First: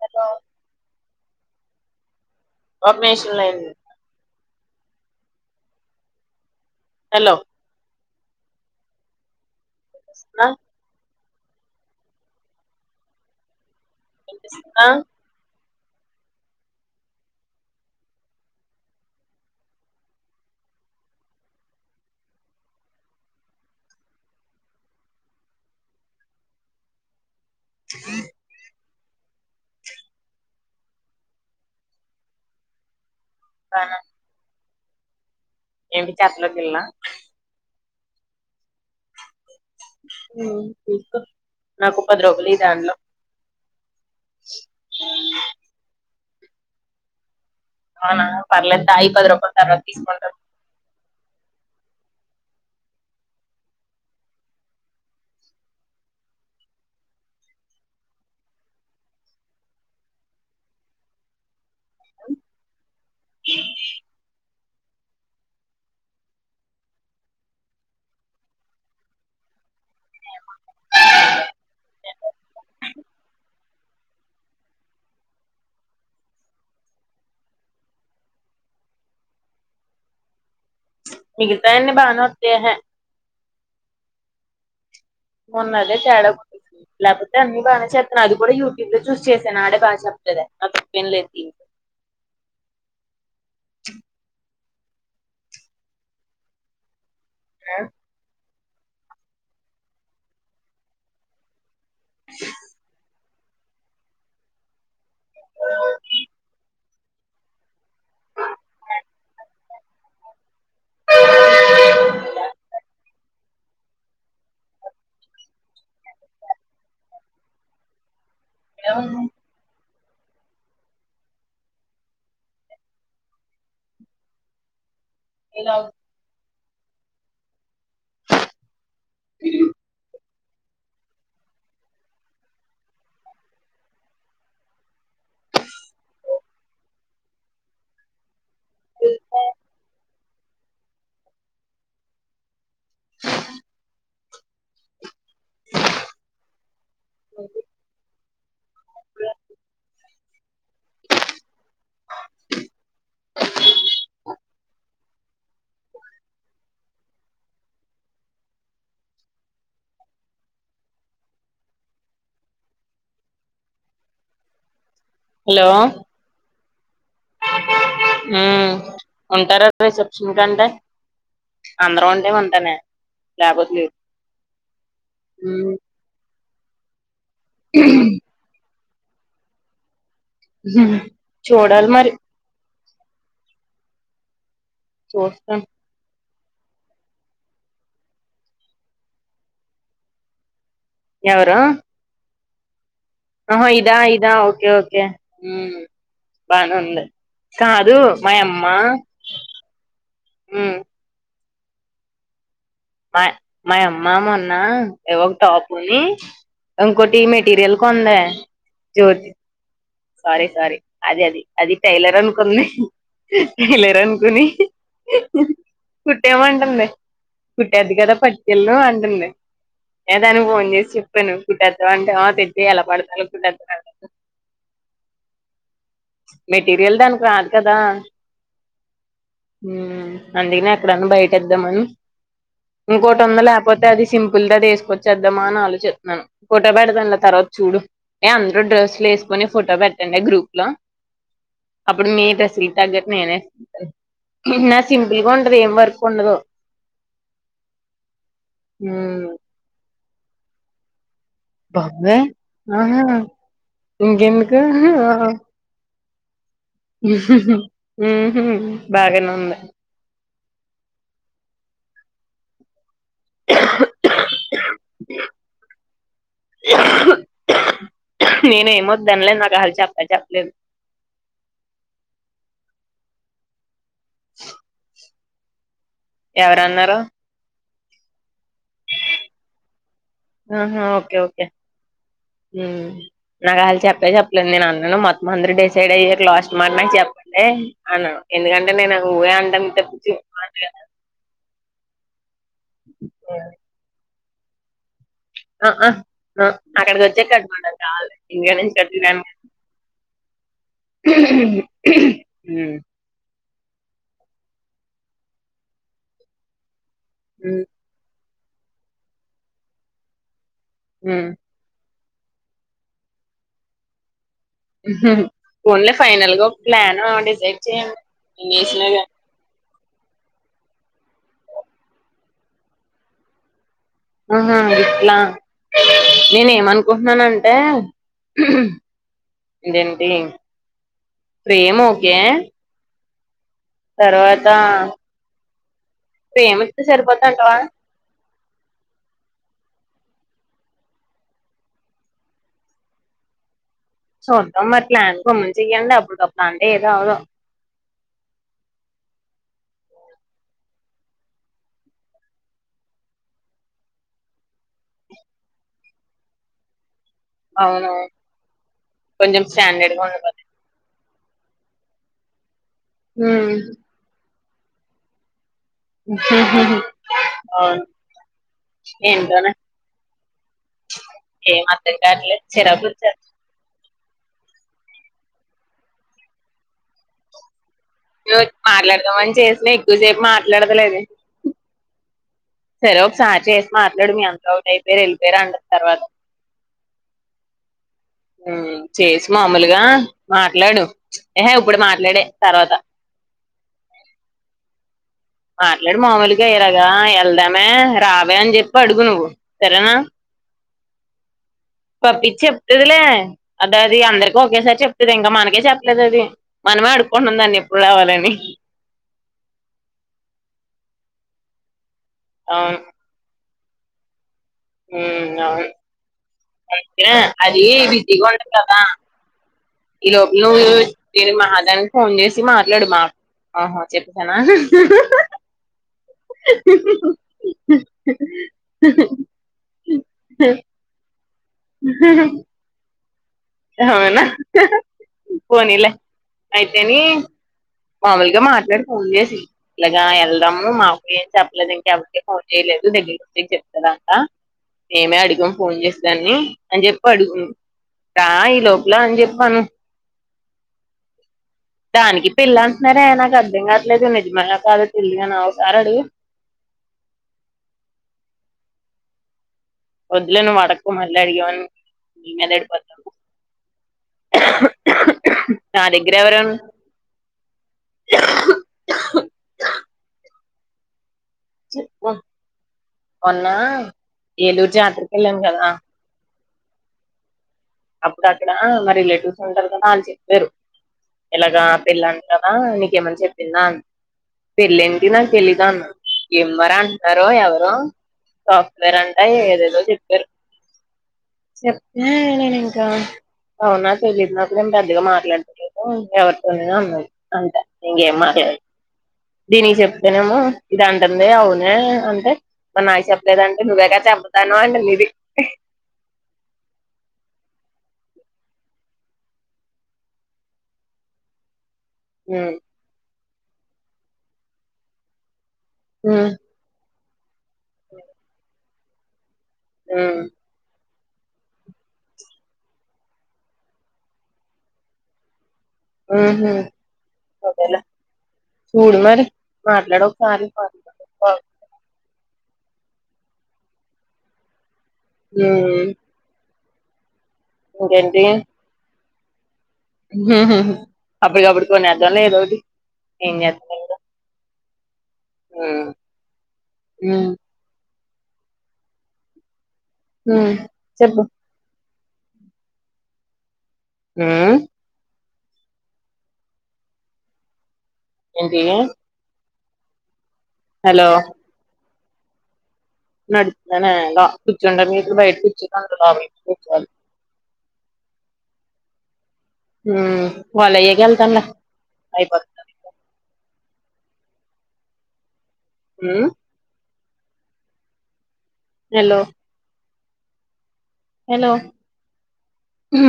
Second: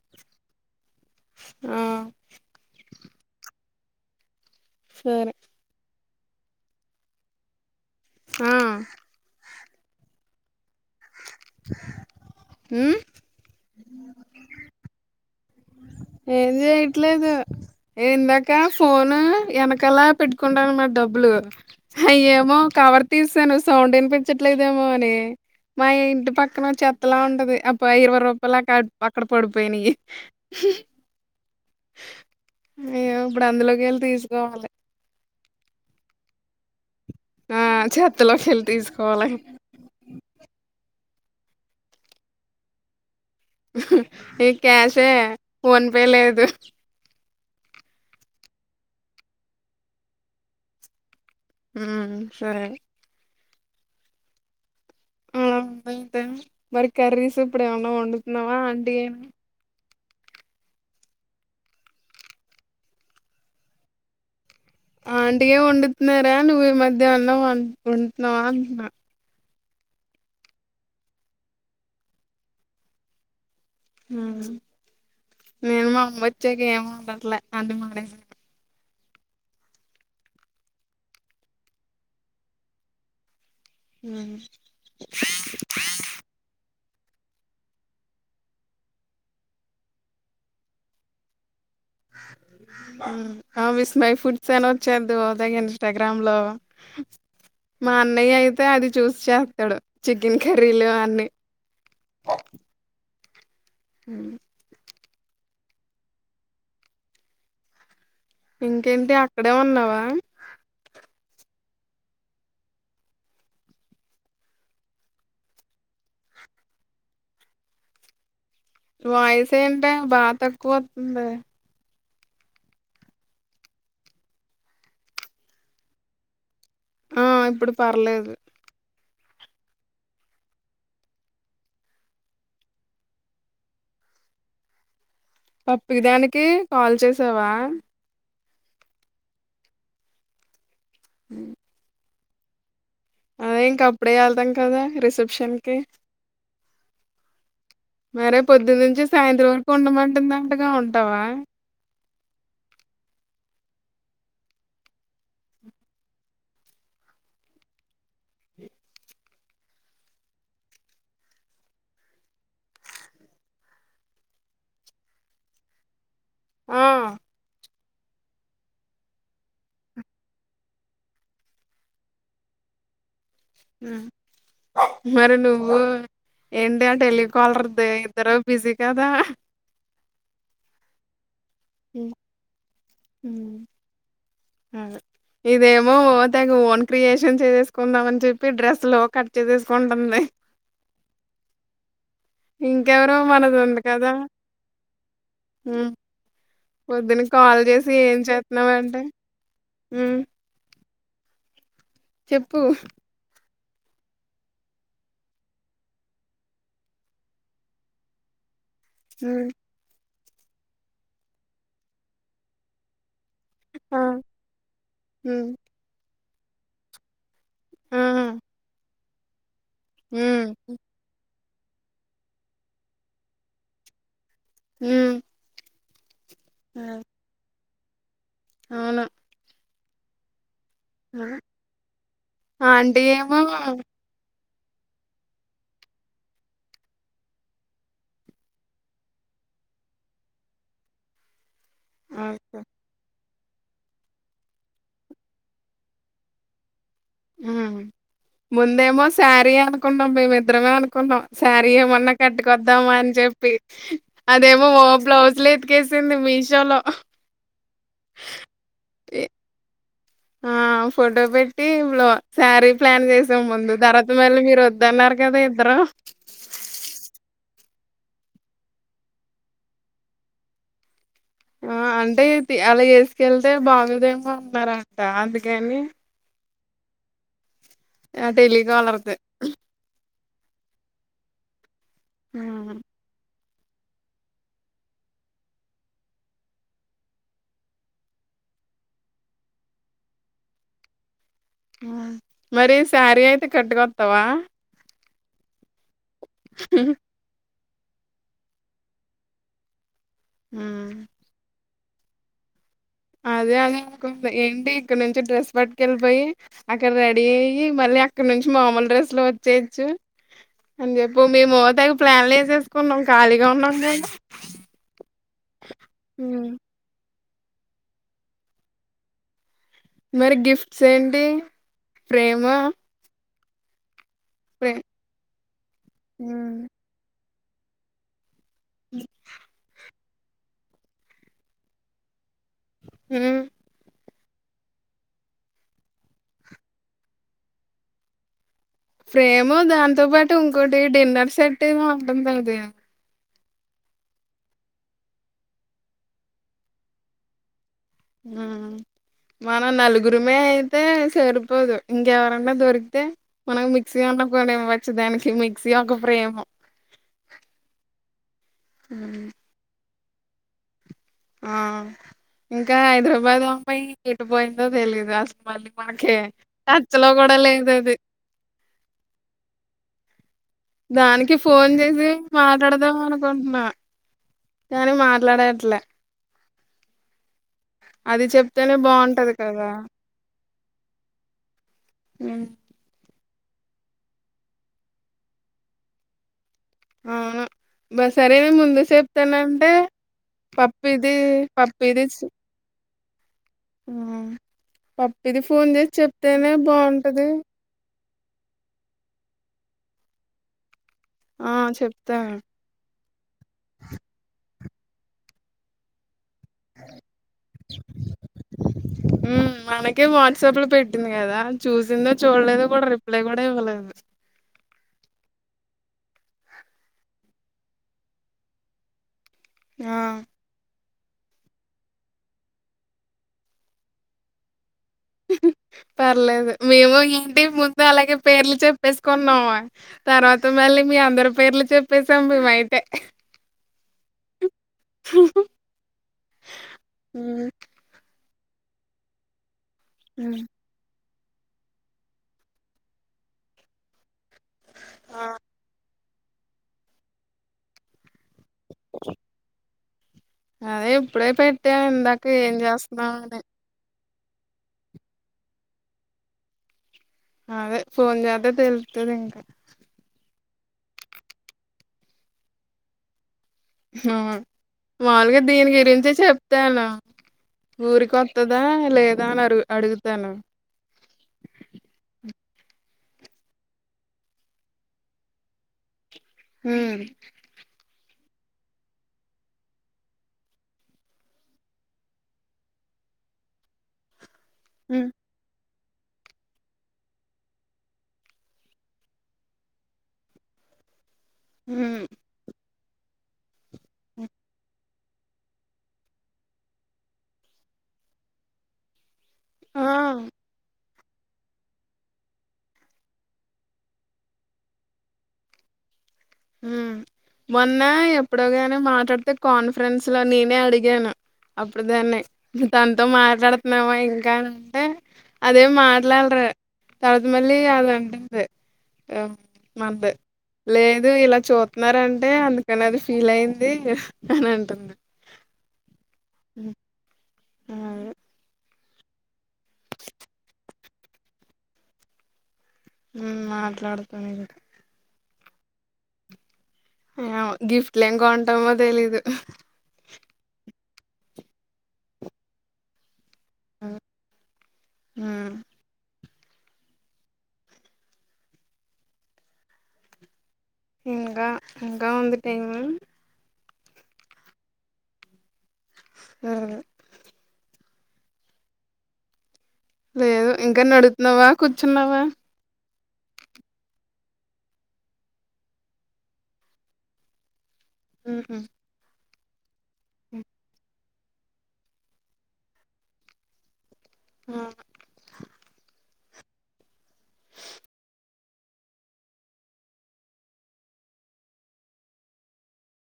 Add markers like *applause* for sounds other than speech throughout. Hello ఆ సరే hello ఆ నా ఊ ఆ ఏంది చేయట్లేదు ఏ ఇందాక ఫోను వెనకాల పెట్టుకుంటను మరి డబ్బులు అయ్యేమో కవర్ తీసాను సౌండ్ వినిపించట్లేదేమో అని మా ఇంటి పక్కన చెత్తలా ఉంటది. అప్పు ఇరవై రూపాయలకా పక్కడ పడిపోయినాయి అయ్యో ఇప్పుడు అందులోకి వెళ్ళి తీసుకోవాలి ఎందుకే అట్లఅర్తిళ్లా చెత్తలో సెల్ తీసుకోవాలి ఉ తీస్కో నాకు పది రుపాలు దాంట్లో ఏ క్యాషే ఫోన్పే లేదు అవునా పర్లేంతాయి పది రూపాయలు తర్వాత తీసుకుంటం ఉమ్ సరే అవులా ఉందయితే మరి కర్రీస్ ఇప్పుడు ఏమన్న వండుతున్నావా అంటి ఏనా ఆంటి ఏ వండుతున్నారా నువ్వు ఈ మధ్య అన్నం వన్ వండుతున్నావా అంటున్నా ఆ నేను మామ్మ్ వచ్చాక ఏమవండట్లే అది మానేశా మిగితాయన్ని బానే వాత్తాయి హెయ ఉ మొన్న అదే తేడా లేకపోతే అన్ని బానే చెత్తన్నా అది కూడా యూట్యూబ్ లో చూసి చేసాను ఆడే బాగా చెప్లేద అన్ వినలేదు ఆ విస్ మై ఫుడ్ సన చేద్దువు ఉదయ్ ఇన్స్టాగ్రామ్ లో మా అన్నయ్య అయి అది చూసి చేస్తాడు చికెన్ కర్రీలు అన్ని ఉ ఇంకేంటి అక్కడే ఉన్నావా వాయిస్ ఏంటి బాగ తక్కువత్తుంది ఇలావ్ ఆ ఇప్పుడు పర్లేదు ఈ పప్పీ దానికి కాల్ చేసావా అ అదే ఇంక అప్పుడే ఎళ్తాం కదా రిసెప్షన్ కి మరే పొద్దునుంచి సాయంత్రం వరకు ఉండమంటుందంటగా ఉంటవా హలో ఆ ఆ ఉంటారపేసి వచ్చిన కంటే అందరం ఉంటే ఉంటానే లేకపోతే లేదు మరి నువ్వు ఏంటే అంటే ఎళ్ళి కాలర్ దే ఇద్దరు బిజీ కదా హు హ్మ్ చూడాలి హ్మ్. మరి చూస్తాం ఇదేమో తెగ ఓన్ క్రియేషన్ చేసేసుకుందాం అని చెప్పి డ్రెస్ లో కట్ చేసేసుకుంటుంది ఎవరు ఇంకెవరు మనది ఆహా ఉంది ఇదా కదా ఇదా ఓకే ఓకే ఉమ్ హ్మ్ బానే ఉంది పొద్దున కాల్ చేసి కాదు ఏం మా యమ్మ చేత్తున్నావంటే హ్మ్ ఉమ్ చెప్పు మా మయమ్మ మొన్న ఎఓ టాప్ ఉన్ను ఇంకోటి మెటీరియల్ కొందే మ్మ్ స్వారీ స్వారీ అది అది అది టైలర్ అనుకుంది. ఆ! రేలనుకొని హ్మ్. కుట్టేమంటుంది కుట్టేద్ది ఆ! కదా పట్టుకేల్లు అంటుంది. ఎ హ్మ్. దానికి ఫోన్‌చేసి చెప్పాను కుట్టేత్తావ అంటే ఆ తెప్పియాల *unintelligible* హ్మ్ మెటీరియల్ హ్మ్. దాన్క్ రాదు కదా అవును హ్మ్ అందుక్నే ఎప్పుడన్నా ఆ! బయటేద్దామని ఆంటీ ఏమో ఇంకోటుందిలే లేకపోతే అది చిం పుల్ దాది ఏసుకొచ్చేద్దామా అని ఆలోచిత్తున్నాను ఫోటో పెడతాం లే తర్వాత చూడు ఏ అందురూ డ్రెస్సుల్లు ఎస్ కొన్ని ఫోటో పెటన్లే గ్రూప్ లో అప్పుడు మీ ఆ! డ్రెస్ఇయ్యి తగ్గట్టు *unintelligible* హ్మ్ హు నాది సింపుల్ గా ఉంటది ఏం వర్క్ ఉండదు. ముందేమో ఉమ్ శారీ అనుకున్నాం మేమిద్దరమే అనుకున్నాం. శారీ ఏమన్నా బాబోయ్ కట్టుకొద్దామా ఆహా అని చెప్పి ఇంకెందుకు అదేమో ఓ బ్లౌజ్లో ఎతికేస్ స్తుంది మీష్ హ్మ్ హు ఎ బాగానే ఉంది ఆ ఫోటో పెట్టి బ్లా శారీ ప్లాన్ చేసాం ముందు తర్వాత మళ్ళీ మీరు వద్దన్నారు కదా ఇద్దరు నేనేమోద్దన్లేదు నాకు అళ్ చెప్ప చెప్పలేదు. ఆ అంటే అలా ఎసుకెళ్తే బాగోదేమో అంటున్నారంట అందుకని ఎవరన్నరు ఆ టెలికాలర్ దే ఆహా ఓకే ఓకే హ్మ్ నాకు ఆళ్ళు చెప్పే చెప్పలేదు నేను అన్నాను మొత్తం అందరు డిసైడ్ అయ్యారు లాస్ట్ మనమే చెప్పండే అన్నాను. ఎందుకంటే నేను నువ్వే అంటాన్ తప్పించి *unintelligible* మరి శారీ అయితే కట్టుకొత్తావా ఆఆ ఆ అక్కడికి వచ్చే కట్టుకుంటాను కావాలంటే ఇంగ నుంచి *unintelligible* హ్మ్ హ్మ్ అదే అదే అనుకుంది ఏంటి ఇక్కడ నుంచి డ్రెస్ పట్టుకెళ్ళిపోయి అక్కడ రెడీ అయ్యి మళ్ళ ఇక్కడ నుంచి మామూలు డ్రెస్ లో వచ్చేయెచ్చు అని చెప్ ఉమ్ మేమ్ హోటల్ ప్లాన్లు యేసేసుకున్నాం ఖాళీగా ఉన్నాం మేము పోన్లే ఫైనల్గా ప్లాన్ డిసైడ్ చేయండి యెసినగా మరి గిఫ్ట్స్ ఏంటి ఫ్రేము ఆహా ఇట్లా నేనే ఉమ్ మనుకుంటున్నానంటే ఇదేంది ఫ్రేమ్ ఓకే ఉమ్ తర్వాత ఫ్రేమిస్తే సరిపోదంటావా ఫ్రేము దాంతో పాటు ఇంకోటి డిన్నర్ సెట్ ఏమో అంటుంది అది చూద్దాం మరి ప్లాన్ గా మంచిగ ఇయ్యండి అప్పుడప్పుడు అంటే ఏది అవ్వదు మ్మ్ మన నలుగురిమే అయితే సరిపోదు ఇంకెవరన్న దొరికితే మనకు మిక్స్ మనం కోనేయి వొచ్చు దానికి మిక్సీ ఒక ప్రేము అవునా కొంచం స్టాండడ్ గా ఉన్నాం ఆ ఇంకా హైదరాబాద్ అమ్మాయి ఏటు బోయిందో తెలీదు అసలు మళ్ళీ మనకి టచ్ లో గూడా అవును లేదది ఏంటోనే దానికి ఏం ఫోన్ అర్థం జేసి కావట్లేదు చిరాకు మాట్లాడదాం వచ్చేస్తుంది అనుకుంటున్నా గాని మాట్లాడట్లే అది చెప్తేనే బావుంటది మాట్లాడదామని కదా! చేసిన ఎక్కువసేపు మా ట్లాడతలేదు హ్మ్. సరే ఒకసారి చేసి మాట్లాడు మీ అంత ఒకటి అయిపోయారు యెళ్ళిపోయారు అంటది తర్వాత అవును అబ్బ సరేనే ఉమ్, ముందు చేసి సెప్తానంటే మామూలుగా మాట్లాడు పప్పిది ఏహే ఇప్పుడు పప్పిది మాట్లాడే తర్వాత హ్మ్. పప్పిది ఫోన్ చేసి మాట్లాడు మామూలుగా చెప్తేనే ఇలాగా బావుంటది. యెళ్దామే రా వే అని చెప్పి అడుగు నువ్వు సరేనా ఆ! పప్పి చెప్తాను. చెప్తదిలే అది అది అందరికి ఒకేసారి చెప్తది ఇంకా మనకే చెప్పలేదు అది మనమే అడుకుంటున్నాం దాన్ని ఎప్పుడు రావాలని హ్మ్. మనకే వాట్సాప్‌లో పెట్టింది కదా చూసిందో చూడలేదో అవును కూడా రిప్లై కూడా ఇవ్వలేదు ఉమ్ అవును *unintelligible* అది విధిండదా ఈ ఆ! లోపు నువ్వు దీనికి మహాదానికి ఫోన్ జేసి మాట్లాడు మా ఆహా చెప్తనా *inaudible* పర్లేదు మేము ఇంటి ముందు అలాగే పేర్లు చెప్పేసుకున్నాము తర్వాత మళ్ళీ మీ అందరి పేర్లు చెప్పేసాం మేము అయితే అవునా పోనీలే అయితేని హ్మ్. మామూలు ఇగ మాట్లాడు ఫోన్ జేసి ఇలాగా హ్మ్. యెళ్దాము మా ఏం చెప్పలేదు ఇంక ఎవరికి ఫోన్ చేయలేదు దగ్గరకి వచ్చి చెప్తాదంట మేమే అడుగాం ఫోన్ జేసి దాన్ని అని జెప్పి అడుగు దా ఈ లోపల అని జెప్పి అను అదే ఇప్పుడే పెట్టా ఇందాక దానికి ఏం పిల్ల అంటున్నారే చేస్తున్నావు నాకు అని. అర్థం గాట్లేదు మ కద తిల్లినా సార అడి *unintelligible* అదే ఫోన్ జేత్తె తెలుస్తదింకా పిల్లను అడక్కు మళ్ళ అడిగావని నీమీద అడిపోత ఆ మాములుగా దీని నా గురించే దగ్గర ఎవరైనా చెప్తాను ఊరికొత్తదా లేదా అని అగు అడుగుతాను మొన్నా ఏలూరు జాతర కెళ్ళాం గదా ఉమ్ అప్పుడు అక్కడ మా రిలేటివ్స్ ఉంటారు కదా ఆళ్ళు చెప్పారు ఇలాగా పెళ్ళంట కదా నీకేమన్నా చెప్పిందా అని పెళ్ళెంటి హ్మ్. నాకు తెలీదు అన్నాను భీమవరం అంట ఎవరో సాఫ్ట్వేర్ అంట ఏదేదో జెప్పారు హ్మ్. చెప్తే నేనింకా అవునా తెలీదు నాకు గూడ బొత్తిగా మాట్లాడతలేము ఎవరితోను అన్నాను అంతే ఇంగేం మాట్లాడ దీనికి ఆ! చెప్తనేమో ఇది అంటుంది అవునే అంటే మరి నాకు చెప్పలేదంటే నువ్వేగ చెప్పెదు అనావు అంటది ఇది ఆమ్ మొన్న ఎప్పుడో కాని మాట్లాడితే కాన్ఫరెన్స్ లో నేనే అడిగాను అప్పుడు దాన్నే ఉమ్ తనతో మాట్లాడుతున్నావా ఇంకా అని అంటే అదేం ఉమ్ మాట్లాడారు తర్వతా మళ్ళి అదంటుంది మందే ఉమ్ లే ఇదిగో ఇలా చూతున్నారంటే అందుకని అది ఫీల్ అయింది అని అంటుంది ఉహుమ్ ఆ చూడు మరి మాట్లాడు ఒకసారి ఉమ్ మాట్లాడుతాను ఇగా అమ్ ఆ గిఫ్ట్ లు ఏం కొంటామో తెలిదు ఉహుమ్ అప్పటిప్పుడు కోనేదాం లే ఏదోటి ఏం చె ఆం ఆమ్ ఉమ్ ఉమ్ ఉమ్ చెప్పు ఇంకా ఇంకా వుంది టైము ఉమ్ సరే లే ఎంటి లేదు ఇంకా నడుతున్నావా కూర్చున్నావా నడుతున్నానా నో కూర్చున్నాను నే బయట కుర్చున్నాను లోపలికి ఇప్పుడు వచ్చాను ఉహుమ్ ఉమ్ వాళ్ళు అయాకే వెళ్ళానులే అయిపోది ఆహుమ్ అమ్ hello hello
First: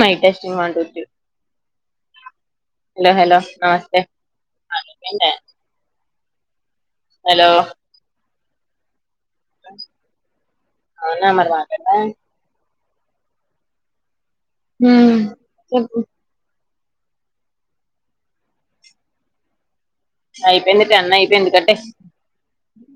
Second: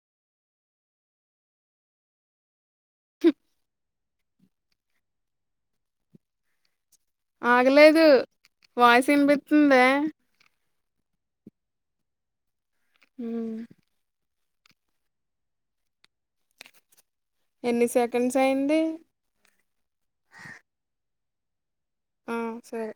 mic testing one two three hello hello నమస్తే హలో ఆగలేదు వాయిసు వినిపిస్తుందే అవునా మరి మా కెళ్ళా అమ్ ఉమ్ చెప్పు ఎన్ని సెకండ్స్ అయింది అయిపోయింది టేన్ అయిపోయింది కటేయి ఆమ్ సరే